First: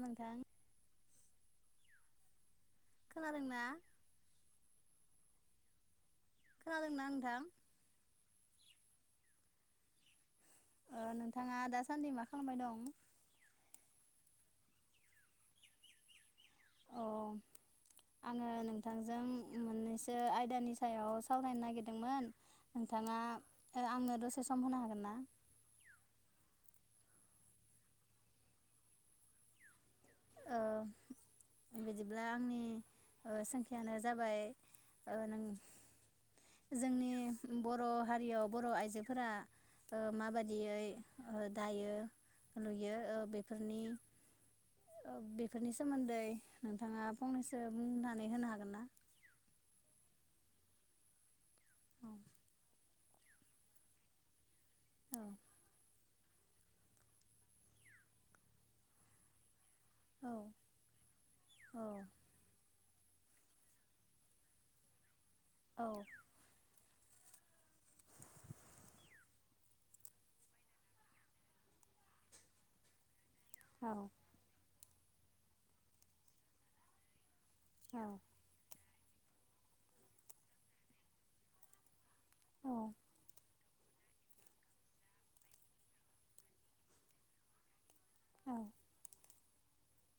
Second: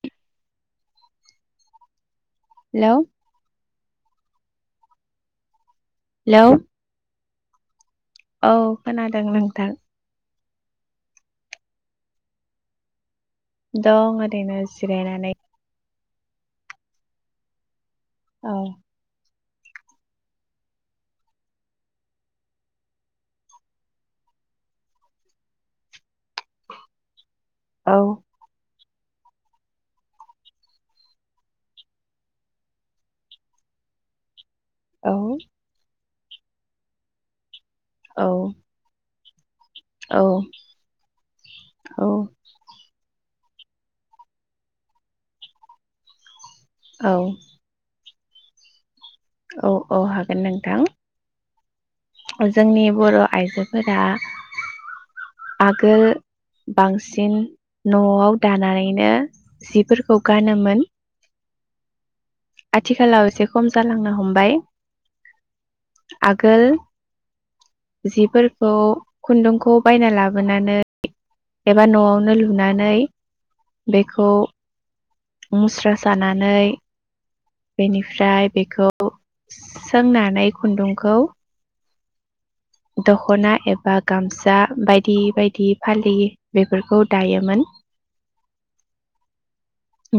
नोंथां। हेलौ खोनादोंना? हेलौ खोनादोंना नोंथां? औ खोनादों नोंथां। ओ नोंथाङा दासान्दि मा खालामबाय दं? दं ओरैनो जिरायनानै। अ' आङो औ नोंथांजों मोननैसो आयदानि सायाव सावरायनो नागिरदोंमोन, नोंथाङा आंनो दसे सम होनो हागोन ना? औ ओ बिदिब्ला आंनि ओ सोंथियानो जाबाय औ ओ नों जोंनि बर' औ हारियाव बर' आइजो फोरा ओ औ माबादियै दायो औ लुयो ओ बेफोरनि ओ बेफोरनि सोमोन्दै नोंथाङा औ फंनैसो बुंना नै होनो हागोन ना? औ औ हागोन नोंथां। औ जोंनि बर' आइजोफोरा आगोल बांसिन न'आव दानानैनो जिफोरखौ गानोमोन। औ। आथिखालाव एसे खम जालांनो हमबाय। आगोल जिफोरखौ खुन्दुंखौ बायना लाबोनानै एबा न'आवनो लुनानै बेखौ मुस्रा सानानै। बेनिफ्राय बेखौ अ सोंनानै खुन्दुंखौ दखना एबा गामसा बायदि बायदि फालि बेफोरखौ दायोमोन। औ।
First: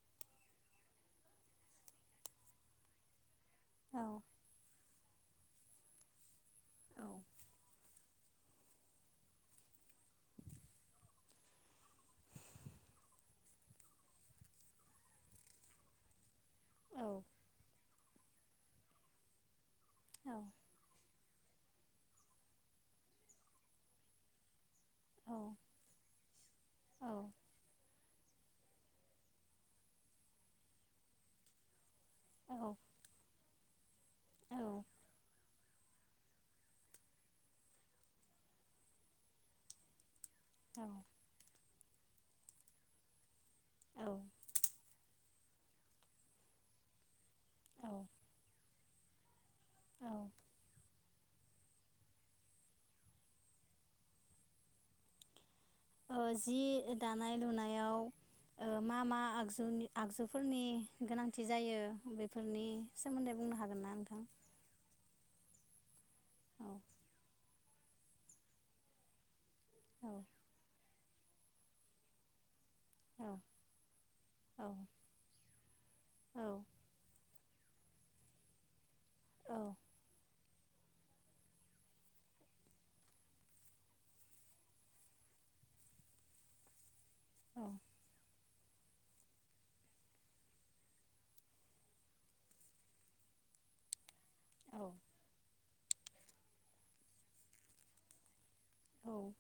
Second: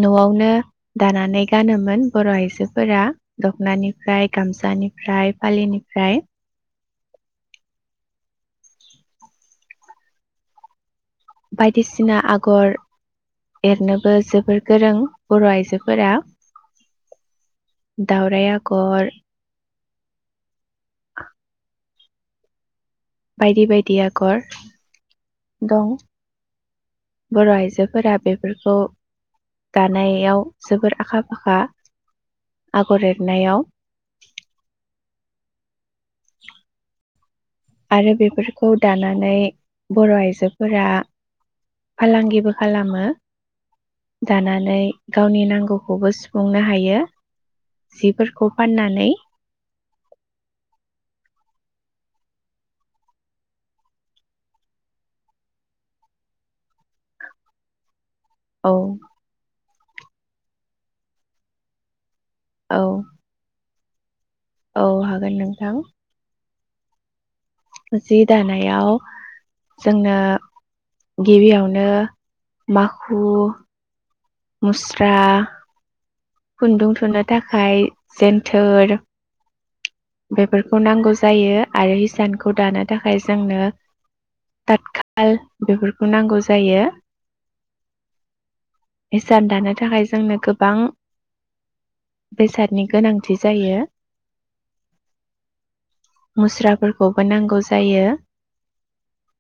न'आवनो दानानै गानोमोन बर' आइजोफोरा दखनानिफ्राय गामसानि फ्राय फालिनिफ्राय बायदिसिना आगर एरनोबो जोबोर गोरों बर' आइजोफोरा। औ। दावराय आगर औ बायदि बायदि आगर। दं बर' आइजोफोरा बे बेफोरखौ दानायाव जोबोर आखा फाखा। आगर एरनायाव। [unintelligible] आरो बेफोरखौ दानानै बर' आइज जोफोरा फालांगिबो खालामो। दानानै गावनि नां गौखौबो सुफुंनो हायो। जिफोरखौ फाननानै। औ। ओ जि दानाय लुनायाव औ ओ मा मा आगजुनि आगजुफोरनि गोनांथि जायो बे फोरनि औ सोमोन्दै बुंनो हागोन ना? नोंथां अ हागोन नोंथां। औ जि दानायाव औ जोंनो गिबियावनो माखु, औ मुस्रा, औ खुन्दुं थुननो थाखाय जेनथोर, औ बेफोरखौ नांगौ जायो आरो हिसानखौ दानो थाखाय जोंनो तातखाल बेफोरखौ नांगौ जायो। औ। इसान दानो थाखाय जोंनो गोबां बेसादनि गोनांथि जायो। औ मुस्राफोरखौबो नांगौ जायो, औ।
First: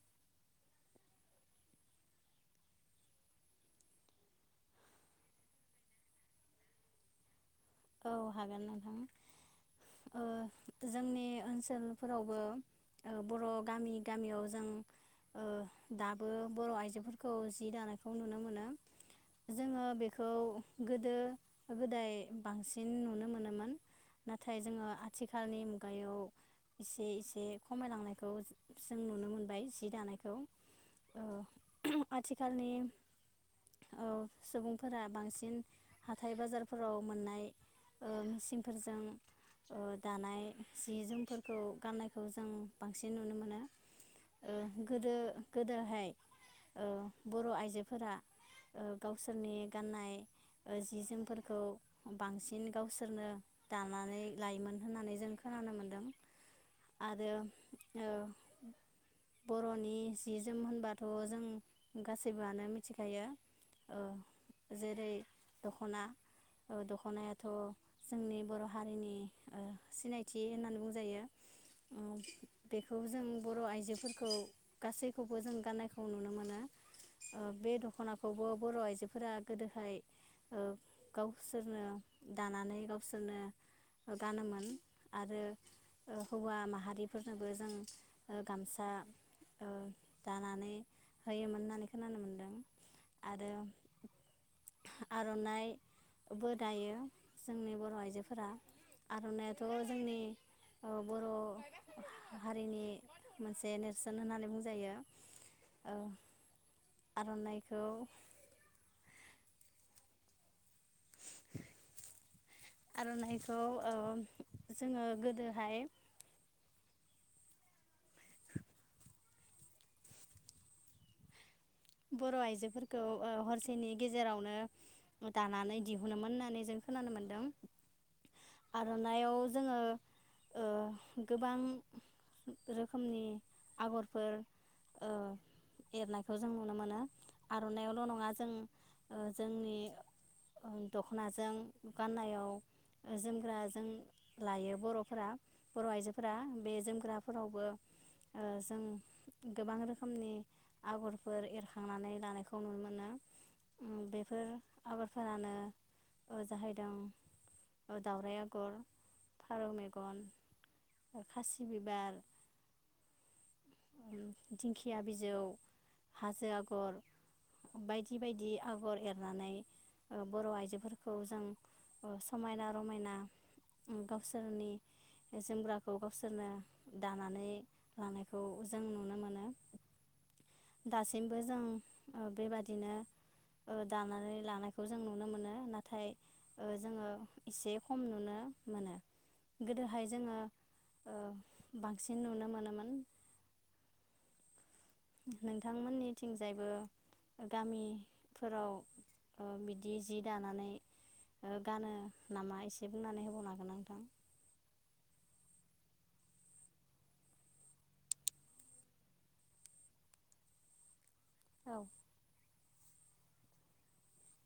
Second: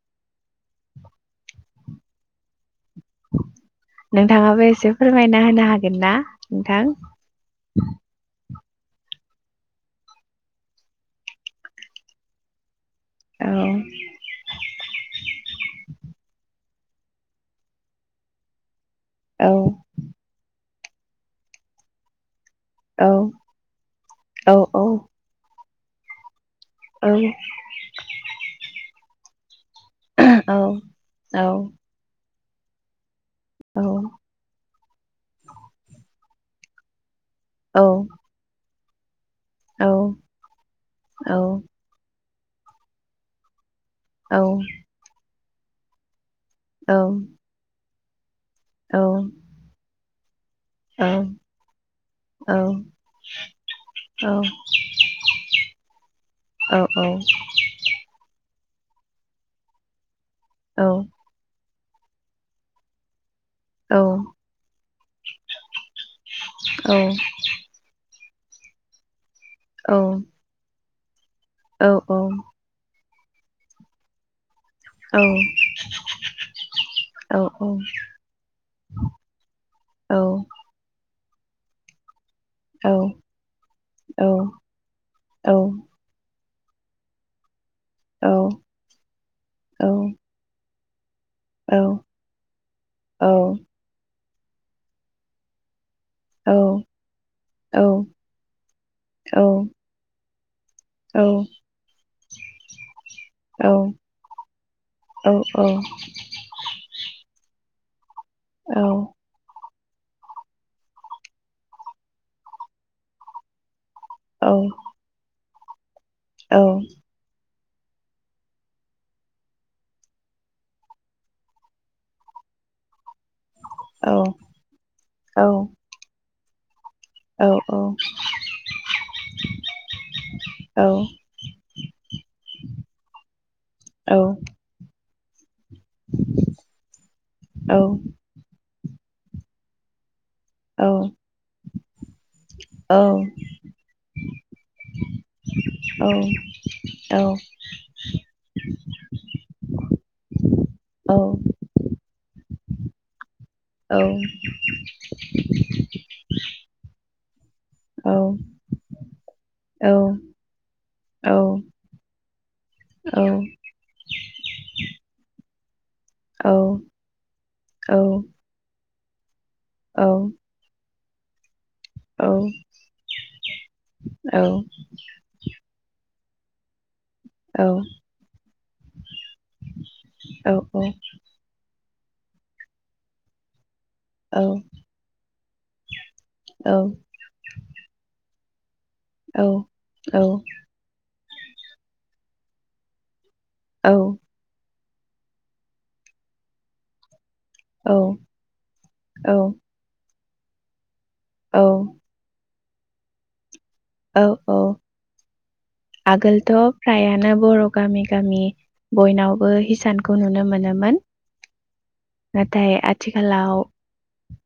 नोंथाङाबो एसे फोरमायना होनो हागोन ना नोंथां? औ हागोन नोंथां। ओ जोंनि ओनसोलफोरावबो, ओ बर' गामि गामियाव जों ओ दाबो बर' आइ आइजो फोरखौ जि दानायखौ नुनो मोनो। औ जोङो बेखौ गोदो गोदाय, बांसिन औ नुनो मोनोमोन। औ नाथाय औ जोङो आथिखालनि मुगायाव एसे एसे खमायलांनायखौ जों नुनो मोनबाय जि दानायखौ। औ औ आथिखालनि औ सुबुंफोरा बांसिन हा हाथाइ बाजारफोराव मोननाय औ। फोरजों ओ औ दानाय जि औ जोमफोरखौ गाननाय खौ जों बांसिन नुनो मोनो। ओ गोदो गोदोहाय ओ बर' आइजो फोरा ओ गावसोरनि गाननाय ओ जि जोमफोरखौ बांसिन गावसोरनो दानानै लायोमोन होननानै जों खोनानो मोनदों आरो ओ बर'नि जि जोम होनबाथ जों गासैबोआनो मिथिखायो। ओ जेरै दख'ना दख'नायाथ जोंनि बर' हारिनि सिनायथि होननानै बु जायो। ओ बे खौ जों बर' आइजोफोरखौ गासैखौबो जों गाननायखौ नुनो मोनो ओ बे दख'नाखौबो बर' आइजोफोरा गोदोहाय ओ बिसोरनो दानानै गावसोरनो गानोमोन आरो ओ हौवा माहारिफोरनोबो जों ओ गामसा ओ दानानै होयोमोन होननानै खोनानो मोनदों आरो आरनाय। बो दायो जोंनि बर' आइजोफोरा आरनाइाथ' जोंनि औ बर' हारिनि मोनसे नेरसोन होननानै बुंजायो ओ। आरनाइखौ औ। आरनायखौ ओम औ जोङो गोदो हाय औ। बर' आइजोफोर खौ ओ हरसेनि गेजेरावनो दानानै दिहुनोमोन नैजों खोनानो मोनदों आरनायाव जोंङो ओ गोबां रोखोमनि आगरफोर ओ एरनायखौ जों नुनो मोनो आरनायावल नङा जों ओ जोंनि ओं दख'नाजों गाननायाव जोमग्रा जों लायो बर'फोरा बर' आइजोफोरा बे जोमग्राफोरावबो ओ जों गोबां रोखोमनि औ बेखांनानै लानायखौ नुनो मोनो। औ बेफोर जाहैदों दं ओ दावराइ आगर, फारौ मेगन, खासि बिबार, दिंखिया बिजौ हाजो आगर बायदि बायदि आगर एर लानाय ओ बर' आइजोफोर खौ जों ओ समायना रमायना उम औ गावसोरनि जोमग्राखौ गाव सोरनो दानानै लांनायखौ जों नुनो मोन औ दासिमबो जों ओ बेबादिनो ओ दानानै लानायखौ जों नुनो मोनो नाथाय ओ जोङो एसे खम नुनो मोनो औ गोदोहाय औ जोङो ओ बांसिन नुनो मोनोमोन। औ नोंथांमोननिथिंजायबो गामिफोराव ओ बिदि जि दानानै ओ गानो नामा एस दे बुंनानै होबावनो हागोन आं औ औ आगोलथ' फ्रायानो बर' गामि गामि बयनावबो हिसानखौ नुनो मोनोमोन। औ नाथाय आथिखालाव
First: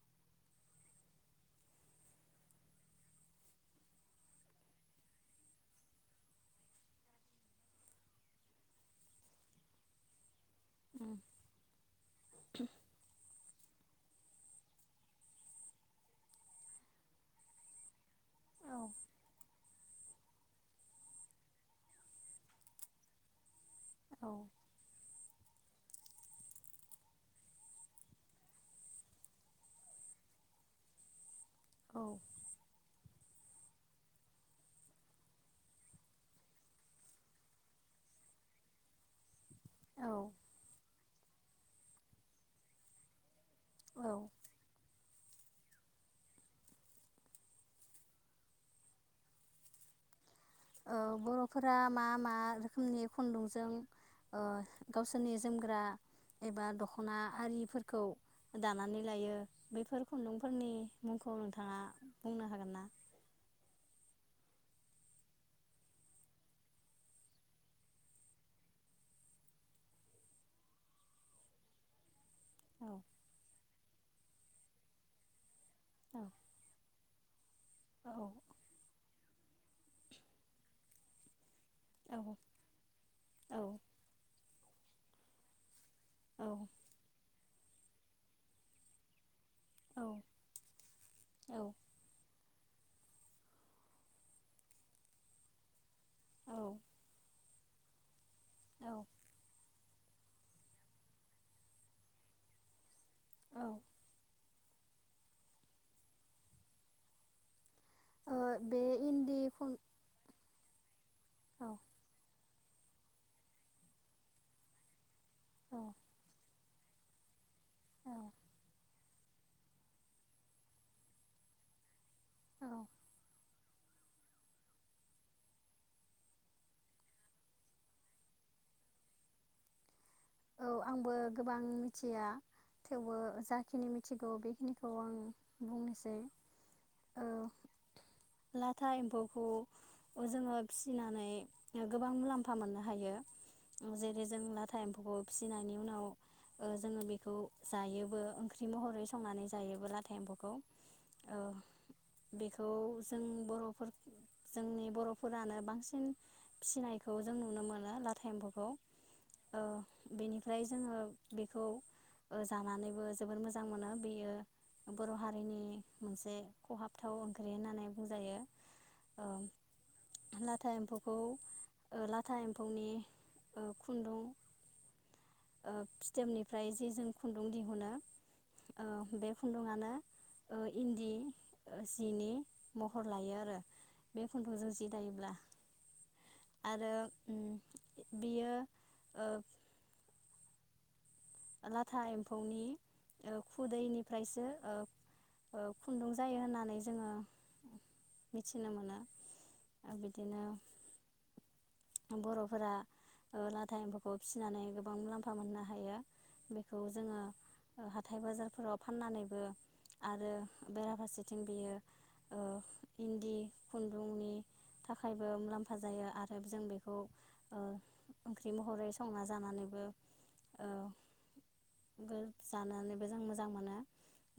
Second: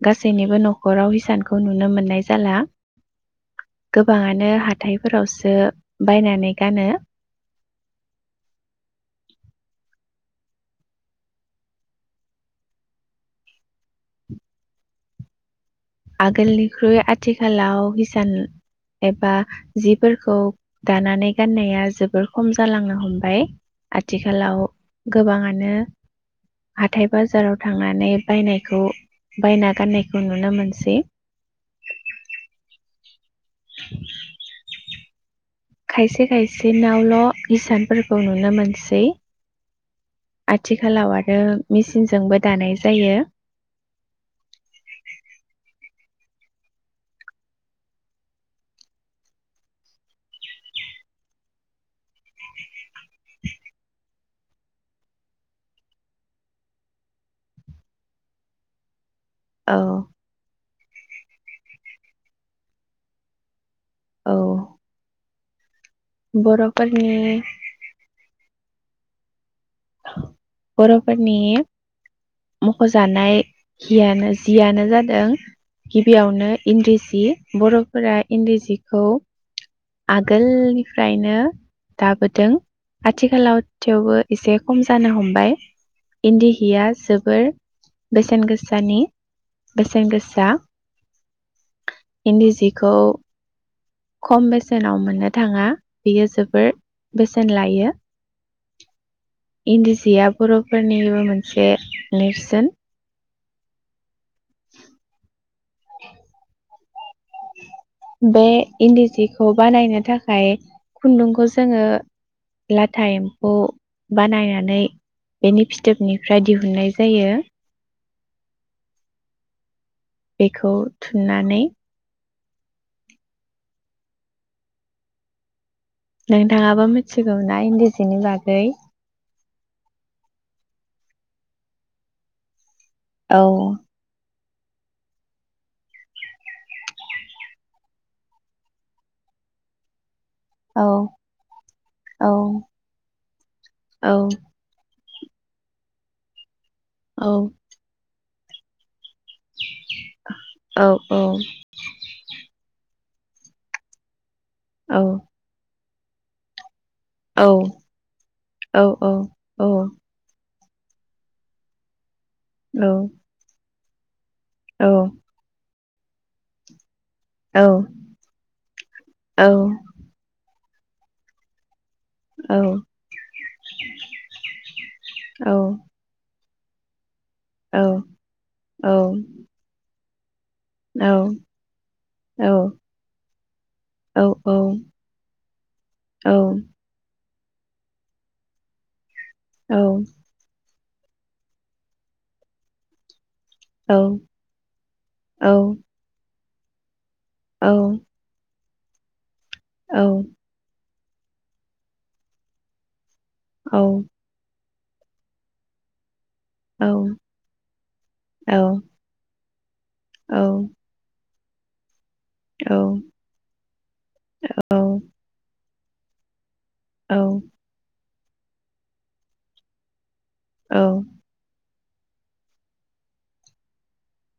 गासैनिबो न'खराव हिसानखौ नुनो मोननाय जाला गोब बाङानो हाथायफोरावसो बायनानै गानो। उम आगोलनिख्रुय आथिखालाव हिस सान औ एबा जिफोरखौ दानानै गाननाया जोबोर खम जालांनो हमबाय। औ आथिखालाव गोबाङा नो हाथाय बाजाराव थांनानै बायनायखौ बायना गाननायखौ नुनो मोन सै औ खायसे खायसे नावल' इसानफोरखौ नुनो मोनसै औ आथिखालाव आ रो मिसिनजोंबो दानाय जायो। औ अ बर'फोरा मा मा रोखोमनि खुन्दुंजों अ गावसोरनि जोमग्रा एबा दख'ना आरिफोरखौ दानानै लायो औ बेैफोर खुन्दुंफोरनि मुंखौ नोंथाङा बुंनो हागोन ना? औ बर'फोरनि बर'फोरनि औ मख'जानाय हियानो जियानो जादों औ गिबियावनो इन्दि जि औ बर'फोरा इन्दिजिखौ आगोलनिफ्रायनो औ दाबोदों औ आथिखालाव थेवबो एसे खम जानो हमबाय औ इन्दिहिया जोबोर बेसेन गोसानि औ बेसेन गोसा औ इन्दि जिखौ खम बेसेनाव मोननो थाङा बेयो औ जोबोर बे सेन लायो औ इन्दि जिया बर'फोरनिबो मोनसे नेर्सोन औ बे इन्दि जिखौ बानायनो थाखाय खुन्दुंखौ औ जोङो लाथा एम्फौ बानायनानै बेनि औ फिथोबनिफ्राय दिहुननाय जायो। औ बेखौ थुननानै औ नोंथाङाबो मिथिगौना इन्दि जिनि बागै? औ आंबो गोबां मिथिया। थेवबो औ जाखिनि मिथिगौ बे बिखौ आं बुंनोसै ओ लाथा एम्फौखौ जोङो औ फिसिनानै गोबां औ मुलाम्फा मोननो हायो औ जेरै जों लाथा एम्फौ ख' फिसिनायनि उनाव जोङो औ बेखौ जायोबो ओंख्रि महरै संनानै जायोब्लाथाय एम्फौखौ औ औ बेखौ जों बर'फोर जोंनि औ बर'फोरानो बांसिन फिसिनाय औ औ औ ओ औ बेनिफ्राय जोङो बेखौ ओ औ जानानैबो जोबोर मोजां मोनो। बेयो बर' हारिनि मोनसे खहाब गोाबथाव ओंख्रि औ होननानै बुंजायो। औ थाइ एम्फौखौ ओ लाथा औ एम्फौनि ओ खुन्दुं ओ फिथोबनि ओमफ्राय जे जों खुन्दुं दिहुनो ओ बे खुन्दुआनो इन्दि जिनि महर लायो आरो बे औ खुथुंजों जि दायोब्ला आरो ओम बियो ओ औ लाथा एम्फौनि औ खुदैनिफ्रायसो औ औ खुन्दुं जायो होननानै नै जोङो औ मिथिनो मोनो। आरो बिदिनो बरफोरा लाथा एम्फखौ फिसिनानै गोबां मुलाम्फा मोननो हायो बेखौ जोङो हाथाय औ बाजारफोराव फाननानैबो आरो औ बेराफारसे बिथिं बियो ओ इन्दि औ खुन्दुंनि थाखायबो औ मुलाम्फा जायो आरो जों बेखौ औ ओ ओंख्रि महरै संना जानानैबो औ गो जानानैबो जों मोजां मोनो।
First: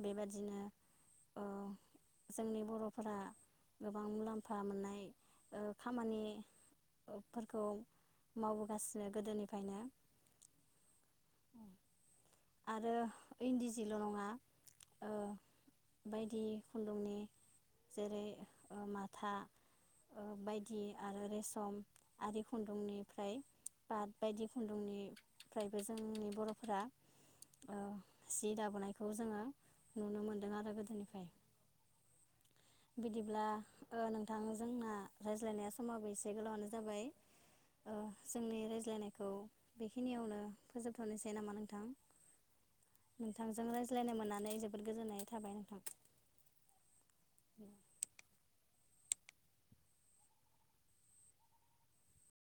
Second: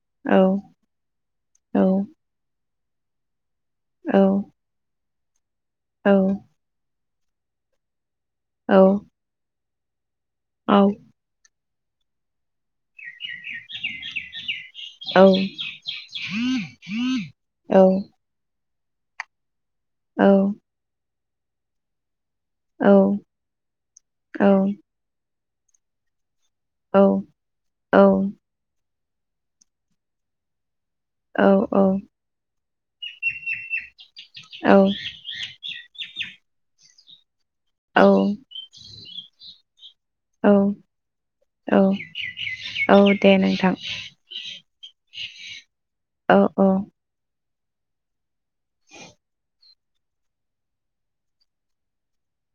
बेबादिनो ओ औ जोंनि बरफ फोरा गोबां मुलाम्फा मोननाय ओ औ खामानि फोरखौ मावबोगासिनो गोदोनिफ्रायनो। औ आरो इन्दि जिल'नङा ओ बायदि खुन्दुंनि जेरै ओ माथा ओ औ बायदि आरो रे सम आरि खुन्दुंनिफ्राय बाट बायदि खुन्दुंनि फ्रायबो जोंनि बरफोरा ओ सिदाबोनाय खौ जोङो नुनो मोनदों आरो गोद औ औ बिदिब्ला ओ नोंथां जोंना रायज्लायनाया समाबो एस से गोलावानो जाबाय ओ औ जोंनि रायज्लायनाय खौ बेखिनियावनो फोजोबथ'नोसै नामा औ नोंथां औ दे नोंथांजों नोंथां रायज्लायनो मोननानै जोबोद गोजोननाय थाबाय नोंथां। औ औ [inaudible] [inaudible]